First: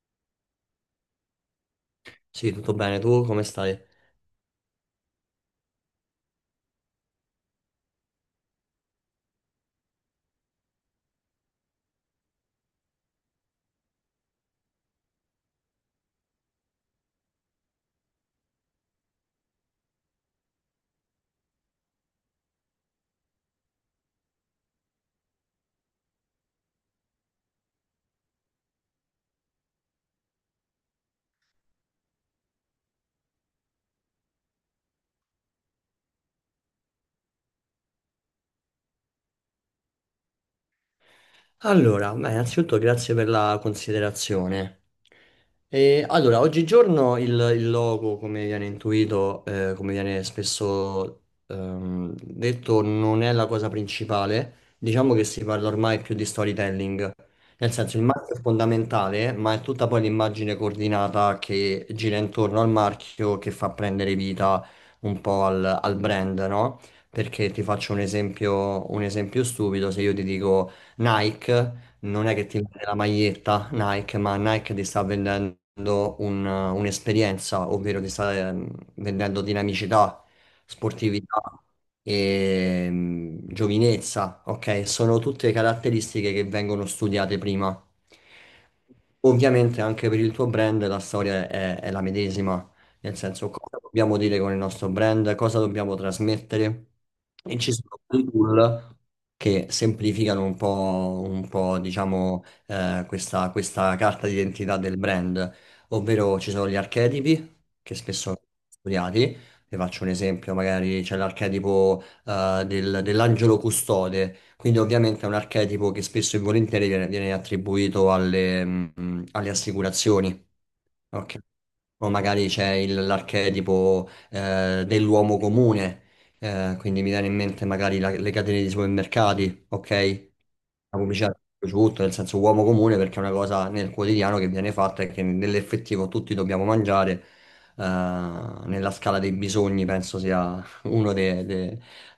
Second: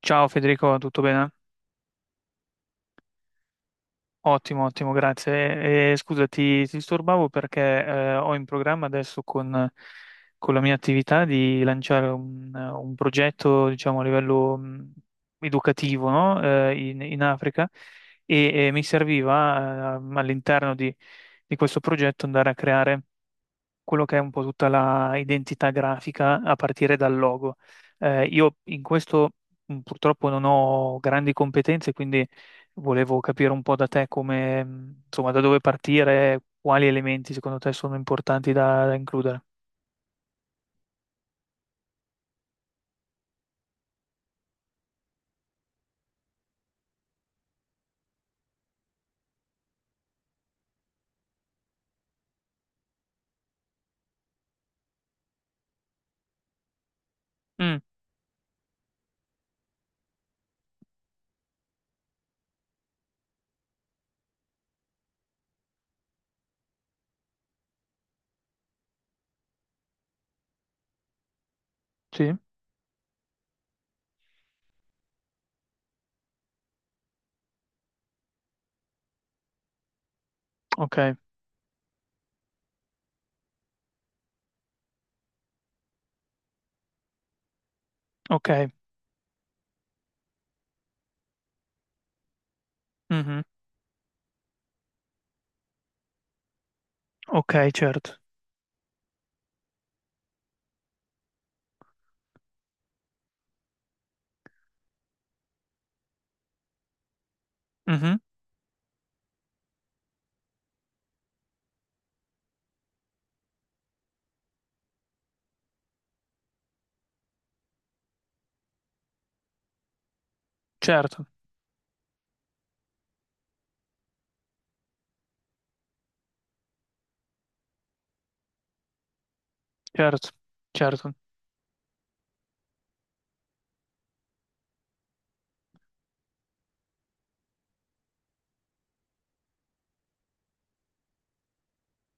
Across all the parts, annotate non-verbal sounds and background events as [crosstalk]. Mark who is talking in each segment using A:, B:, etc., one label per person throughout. A: Ciao Federico, tutto bene?
B: Sì, tutto bene, tu come stai?
A: Ottimo, ottimo, grazie. E, scusa, ti disturbavo perché ho in programma adesso con la mia attività di lanciare un progetto, diciamo, a livello educativo, no? In Africa e mi serviva all'interno di questo progetto andare a creare quello che è un po' tutta la identità grafica a partire dal logo. Io in questo purtroppo non ho grandi competenze, quindi volevo capire un po' da te come, insomma, da dove partire, quali elementi secondo te sono importanti da includere.
B: Allora, beh, innanzitutto grazie per la considerazione. Allora, oggigiorno il logo, come viene intuito, come viene spesso detto, non è la cosa principale. Diciamo che si parla ormai più di storytelling. Nel
A: Mm,
B: senso, il marchio è fondamentale, ma è tutta poi l'immagine coordinata che gira intorno al marchio che fa prendere vita un po' al brand, no? Perché ti faccio un esempio stupido, se io ti dico... Nike non è
A: sì,
B: che ti vende la maglietta Nike, ma Nike ti sta vendendo un'esperienza, ovvero ti sta vendendo dinamicità,
A: ok,
B: sportività e giovinezza, ok? Sono tutte caratteristiche che vengono studiate prima.
A: ok,
B: Ovviamente anche per il tuo brand la storia è la medesima. Nel
A: mhm,
B: senso, cosa dobbiamo dire con il nostro brand, cosa dobbiamo trasmettere. E
A: ok,
B: ci sono
A: certo,
B: dei tool che semplificano un po', diciamo, questa carta d'identità del brand, ovvero ci sono gli archetipi che
A: mhm,
B: spesso sono studiati. Vi faccio un esempio, magari c'è l'archetipo dell'angelo custode, quindi ovviamente è un archetipo che spesso e volentieri viene attribuito alle, alle assicurazioni.
A: certo,
B: Ok. O magari c'è l'archetipo dell'uomo comune, quindi mi viene in mente magari le catene di supermercati, ok?
A: certo,
B: La
A: certo,
B: pubblicità su tutto, nel senso uomo comune perché è una cosa nel quotidiano che viene fatta e che nell'effettivo tutti dobbiamo mangiare, eh, nella scala dei bisogni penso sia uno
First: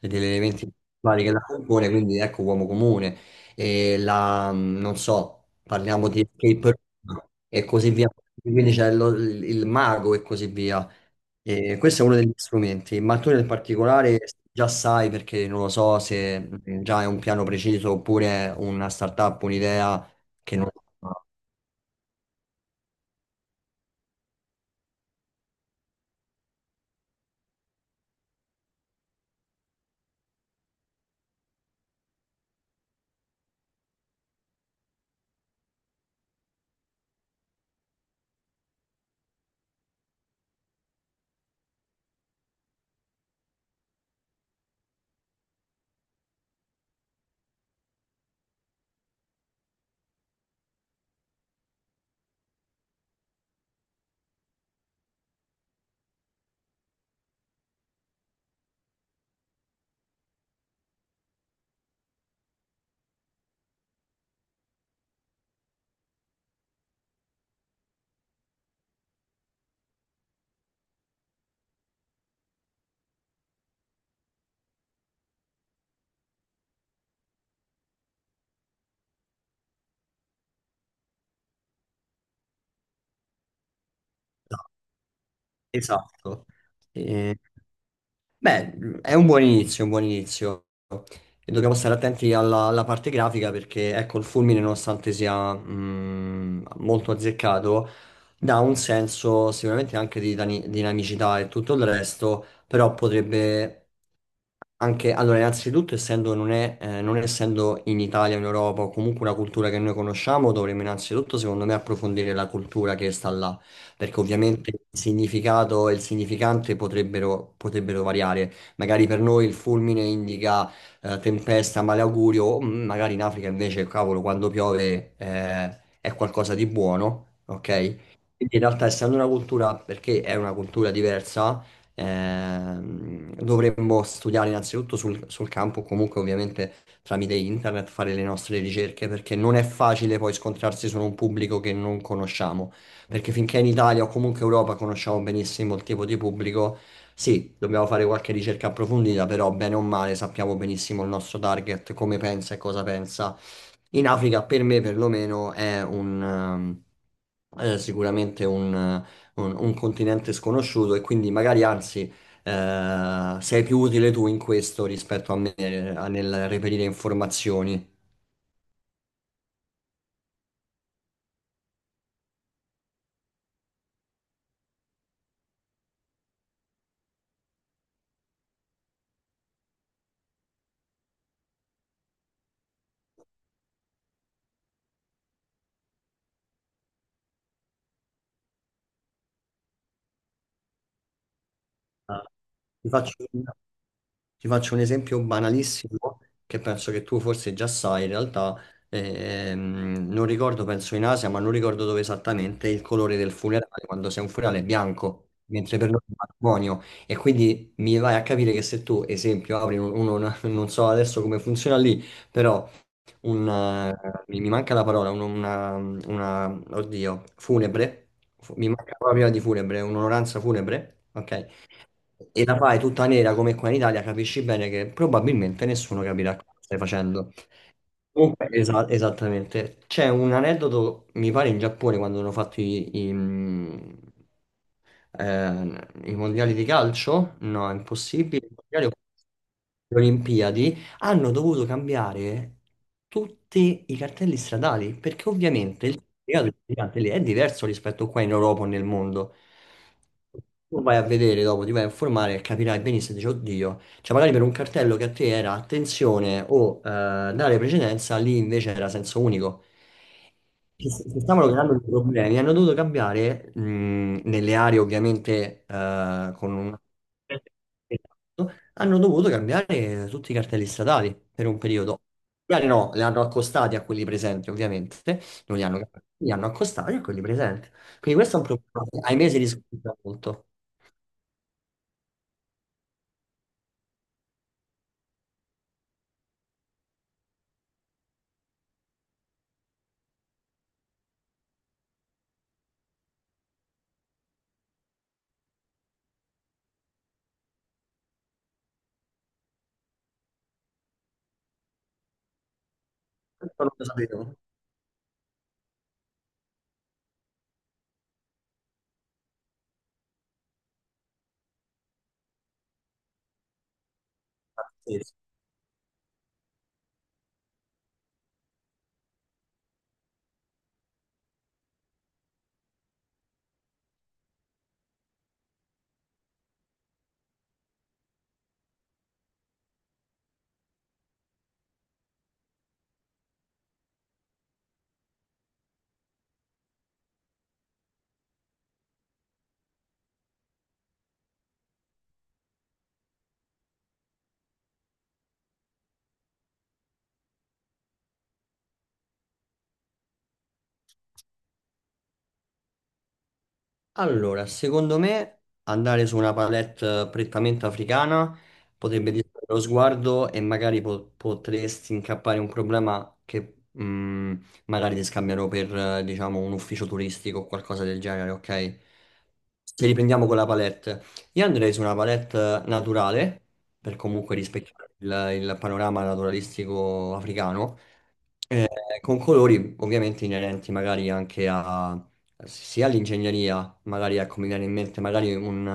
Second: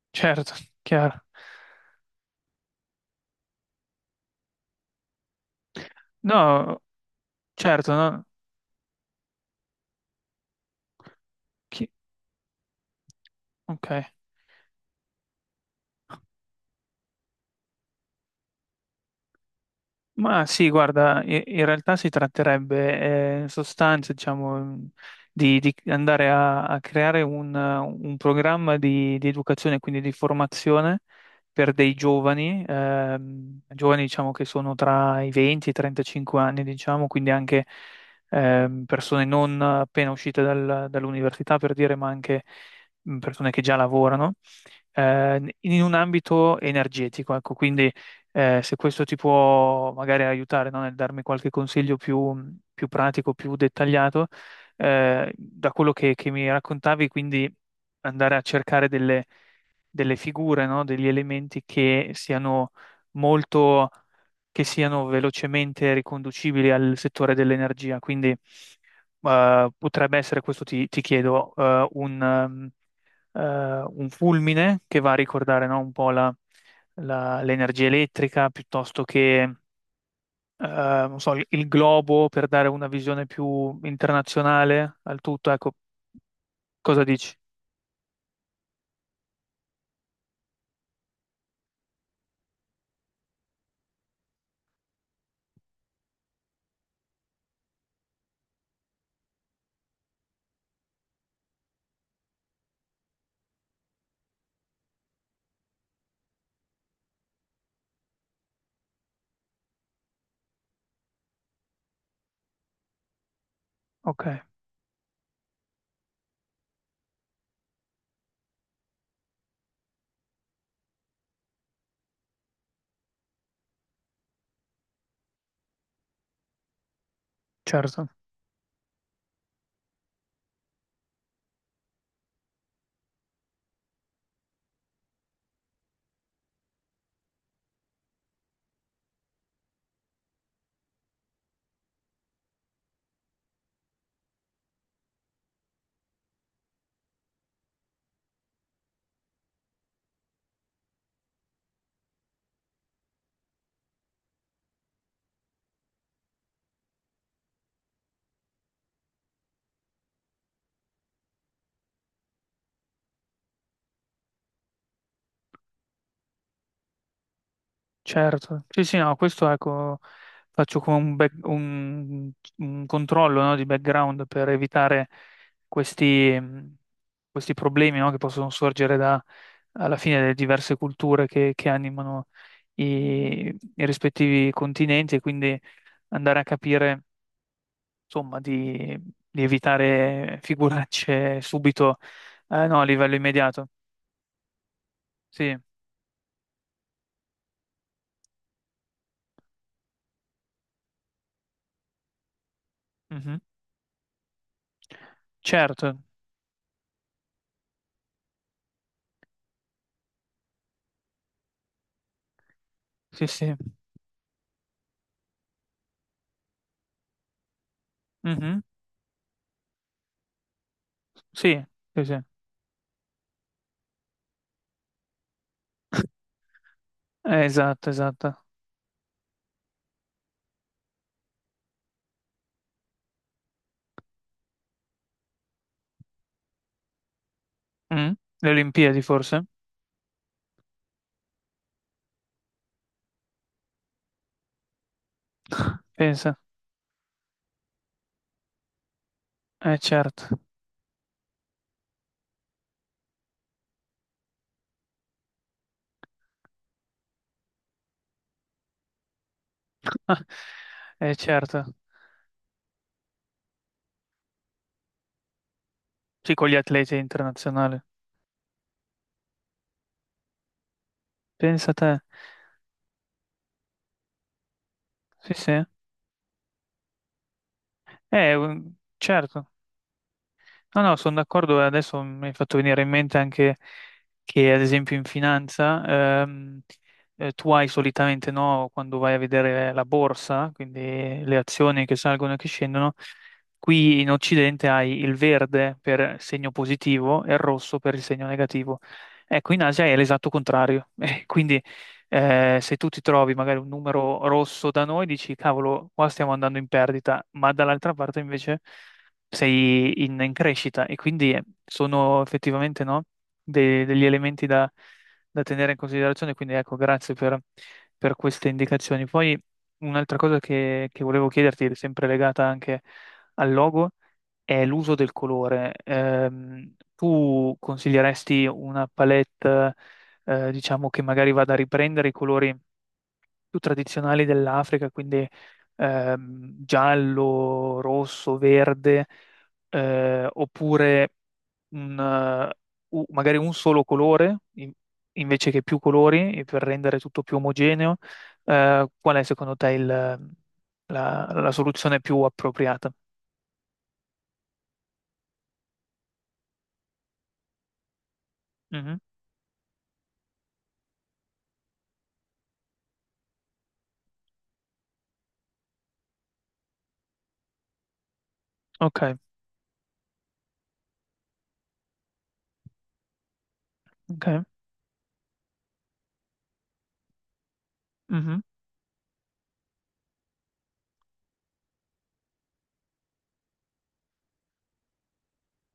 B: e degli
A: certo,
B: elementi
A: chiaro.
B: vari che la compone, quindi ecco uomo comune, e non so, parliamo di escape
A: No,
B: room e così
A: certo,
B: via,
A: no,
B: quindi c'è il mago e così via. E
A: chi-
B: questo è uno degli strumenti, ma tu nel
A: ok.
B: particolare già sai perché non lo so se già è un piano preciso oppure è una startup, un'idea
A: Ma
B: che
A: sì,
B: non...
A: guarda, in realtà si tratterebbe in sostanza, diciamo, di andare a creare un programma di educazione, quindi di formazione per dei giovani, giovani diciamo che sono tra i 20 e i 35 anni, diciamo, quindi anche persone non appena uscite dall'università, per dire, ma anche persone che già lavorano, in un ambito energetico, ecco, quindi se questo ti può magari aiutare, no, nel darmi qualche consiglio più pratico, più dettagliato, da quello che mi raccontavi, quindi andare a cercare delle figure, no, degli elementi che siano molto, che siano velocemente riconducibili al settore dell'energia. Quindi, potrebbe essere, questo ti chiedo, eh, un fulmine che va a ricordare, no, un po' l'energia elettrica piuttosto che, non so, il globo per dare una visione più internazionale al tutto. Ecco,
B: Esatto.
A: cosa dici?
B: Beh, è un buon inizio, un buon inizio. E dobbiamo stare attenti alla parte grafica perché, ecco, il fulmine, nonostante sia molto azzeccato, dà un senso sicuramente anche di dinamicità e tutto il resto, però potrebbe anche... Allora, innanzitutto, essendo non è, non essendo in Italia, in Europa, o comunque una cultura che noi conosciamo, dovremmo innanzitutto, secondo me, approfondire la cultura che sta là perché
A: Ok,
B: ovviamente il significato e il significante potrebbero variare. Magari per noi il fulmine indica tempesta, malaugurio, o magari in Africa invece, cavolo, quando piove è qualcosa di buono,
A: certo.
B: ok? Quindi in realtà essendo una cultura, perché è una cultura diversa, dovremmo studiare innanzitutto sul campo, comunque ovviamente tramite internet, fare le nostre ricerche, perché non è facile poi scontrarsi su un pubblico che non conosciamo. Perché finché in Italia o comunque Europa conosciamo benissimo il tipo di pubblico, sì, dobbiamo fare qualche ricerca approfondita, però bene o male sappiamo benissimo il nostro target, come pensa e cosa pensa. In Africa, per me perlomeno, sicuramente un continente sconosciuto e quindi magari anzi sei più utile tu in questo rispetto a me nel reperire informazioni.
A: Certo, sì, sì, no, questo ecco, faccio come un controllo, no, di background per evitare questi, questi problemi, no, che possono sorgere da, alla fine delle diverse culture che animano i rispettivi continenti e quindi andare a capire, insomma, di evitare figuracce subito,
B: Ah.
A: no, a
B: Ti
A: livello
B: faccio... un
A: immediato.
B: Ti faccio un esempio
A: Sì,
B: banalissimo che penso che tu forse già sai, in realtà non ricordo, penso in Asia, ma non ricordo dove esattamente il colore del
A: mhm.
B: funerale, quando sei un funerale è bianco, mentre per noi
A: Certo,
B: è matrimonio. E quindi mi vai a capire che se tu, esempio, apri [laughs] non so adesso come funziona lì, però
A: sì,
B: un,
A: sì.
B: mi mi manca la parola, oddio, funebre, fu-
A: Mhm.
B: mi manca proprio di funebre, un'onoranza funebre, ok?
A: Sì, sì, sì.
B: E la fai tutta nera come qua in Italia, capisci bene che probabilmente nessuno capirà cosa stai facendo.
A: Esatto, esatto.
B: Comunque, esattamente. C'è un aneddoto, mi pare, in Giappone quando hanno fatto i mondiali di calcio. No, è
A: Mm?
B: impossibile.
A: Le
B: I mondiali o
A: Olimpiadi forse?
B: le Olimpiadi hanno dovuto cambiare tutti i cartelli stradali perché
A: [laughs]
B: ovviamente il
A: Pensa.
B: significato del gigante lì è diverso rispetto qua in Europa o nel mondo.
A: Eh certo.
B: Tu vai a vedere dopo, ti vai a informare e capirai benissimo, dici, oddio. Cioè, magari per un cartello che a te era attenzione o dare precedenza, lì invece era senso unico.
A: [laughs] Eh
B: Si stavano creando
A: certo.
B: dei problemi, hanno dovuto cambiare nelle aree ovviamente
A: Sì, con
B: con
A: gli
B: un...
A: atleti internazionali.
B: Esatto, hanno dovuto cambiare tutti i cartelli statali per un
A: Pensa a te.
B: periodo. Gli aree no, le hanno accostati a quelli presenti ovviamente,
A: Sì,
B: non
A: sì.
B: li hanno cambiati, li hanno accostati a quelli presenti. Quindi
A: Eh,
B: questo è un
A: un-
B: problema che ai mesi
A: certo.
B: riscontra molto.
A: No, no, sono d'accordo. E adesso mi hai fatto venire in mente anche che, ad esempio, in finanza, tu hai solitamente, no, quando vai a vedere la borsa, quindi le azioni che salgono e che scendono, qui in Occidente hai il verde per segno positivo e il rosso per il segno negativo. Ecco, in Asia è l'esatto contrario. [laughs] Quindi, se tu ti trovi magari
B: Questo
A: un
B: non lo
A: numero
B: sapevo.
A: rosso da noi, dici, cavolo, qua stiamo andando in perdita, ma dall'altra parte invece sei in crescita e quindi sono effettivamente no, degli elementi da,
B: Sì, sì.
A: da tenere in considerazione. Quindi ecco, grazie per queste indicazioni. Poi un'altra cosa che volevo chiederti, sempre legata anche al logo, è l'uso del colore. Tu consiglieresti una palette, diciamo, che magari vada a riprendere i colori più tradizionali dell'Africa, quindi giallo, rosso, verde, oppure un, eh, magari un solo colore invece che più colori e per rendere tutto più omogeneo. Qual è secondo te la soluzione più appropriata?
B: Allora, secondo me andare su una palette prettamente africana
A: Mhm.
B: potrebbe distrarre lo sguardo e magari potresti incappare in un problema che magari ti scambiano per, diciamo, un ufficio turistico o qualcosa del genere, ok?
A: Ok,
B: Se riprendiamo con la palette, io andrei su una palette naturale per
A: ok,
B: comunque rispecchiare il panorama naturalistico africano,
A: mhm,
B: eh, con colori ovviamente inerenti magari anche a sia l'ingegneria, magari ecco, mi viene in mente magari un,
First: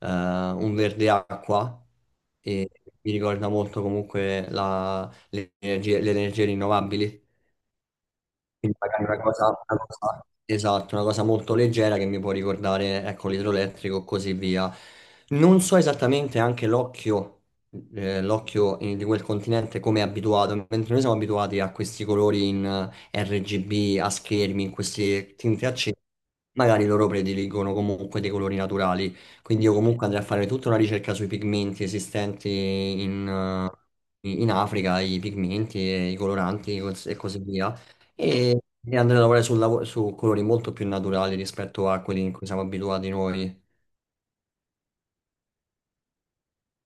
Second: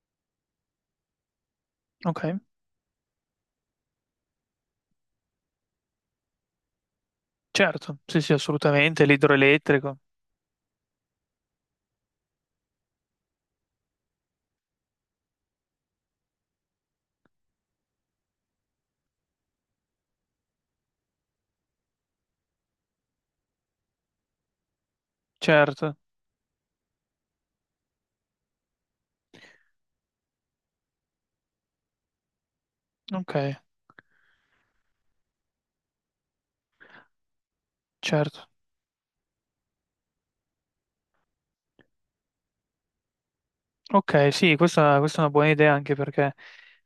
B: eh, un verde acqua
A: ok,
B: e mi ricorda molto comunque le energie rinnovabili.
A: certo, sì, sì,
B: Quindi
A: assolutamente,
B: magari
A: l'idroelettrico,
B: esatto, una cosa molto leggera che mi può ricordare, ecco, l'idroelettrico e così via. Non so esattamente anche l'occhio, l'occhio di quel continente come è abituato, mentre noi siamo abituati a questi colori in RGB, a schermi, in queste tinte
A: certo,
B: accese, magari loro prediligono comunque dei colori naturali. Quindi io comunque andrei a fare tutta una ricerca sui pigmenti esistenti
A: ok,
B: in, in Africa, i pigmenti e i coloranti e così via
A: certo.
B: e e andare a lavorare su colori molto più naturali rispetto a quelli in cui siamo abituati noi.
A: Ok, sì, questa è una buona idea anche perché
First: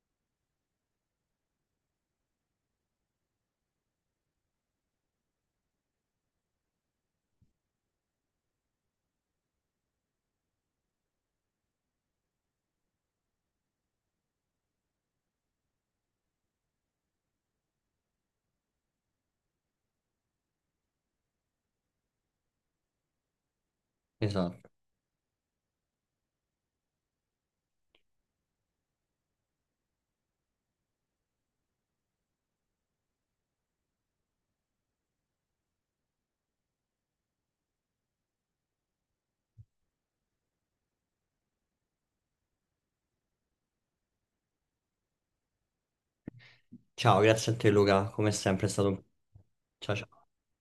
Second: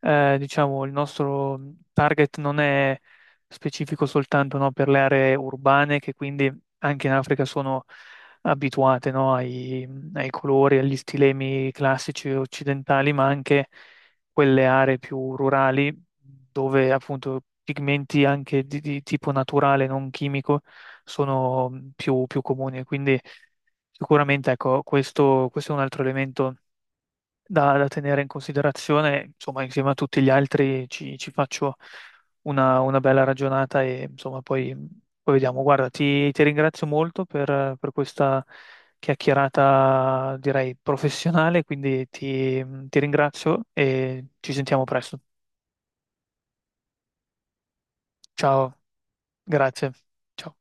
A: diciamo il nostro target non è specifico soltanto no, per le aree urbane che quindi anche in Africa sono abituate no, ai colori, agli stilemi classici occidentali, ma anche quelle aree più rurali dove appunto pigmenti anche di tipo naturale, non chimico, sono più comuni. Quindi sicuramente
B: Esatto.
A: ecco, questo questo è un altro elemento da, da tenere in considerazione, insomma, insieme a tutti gli altri ci faccio una bella ragionata e insomma poi, poi vediamo. Guarda, ti ringrazio molto per questa chiacchierata, direi, professionale, quindi ti ti ringrazio e ci sentiamo presto.
B: Ciao, grazie a te Luca, come sempre è
A: Ciao,
B: stato un...
A: grazie.
B: Ciao ciao.
A: Ciao.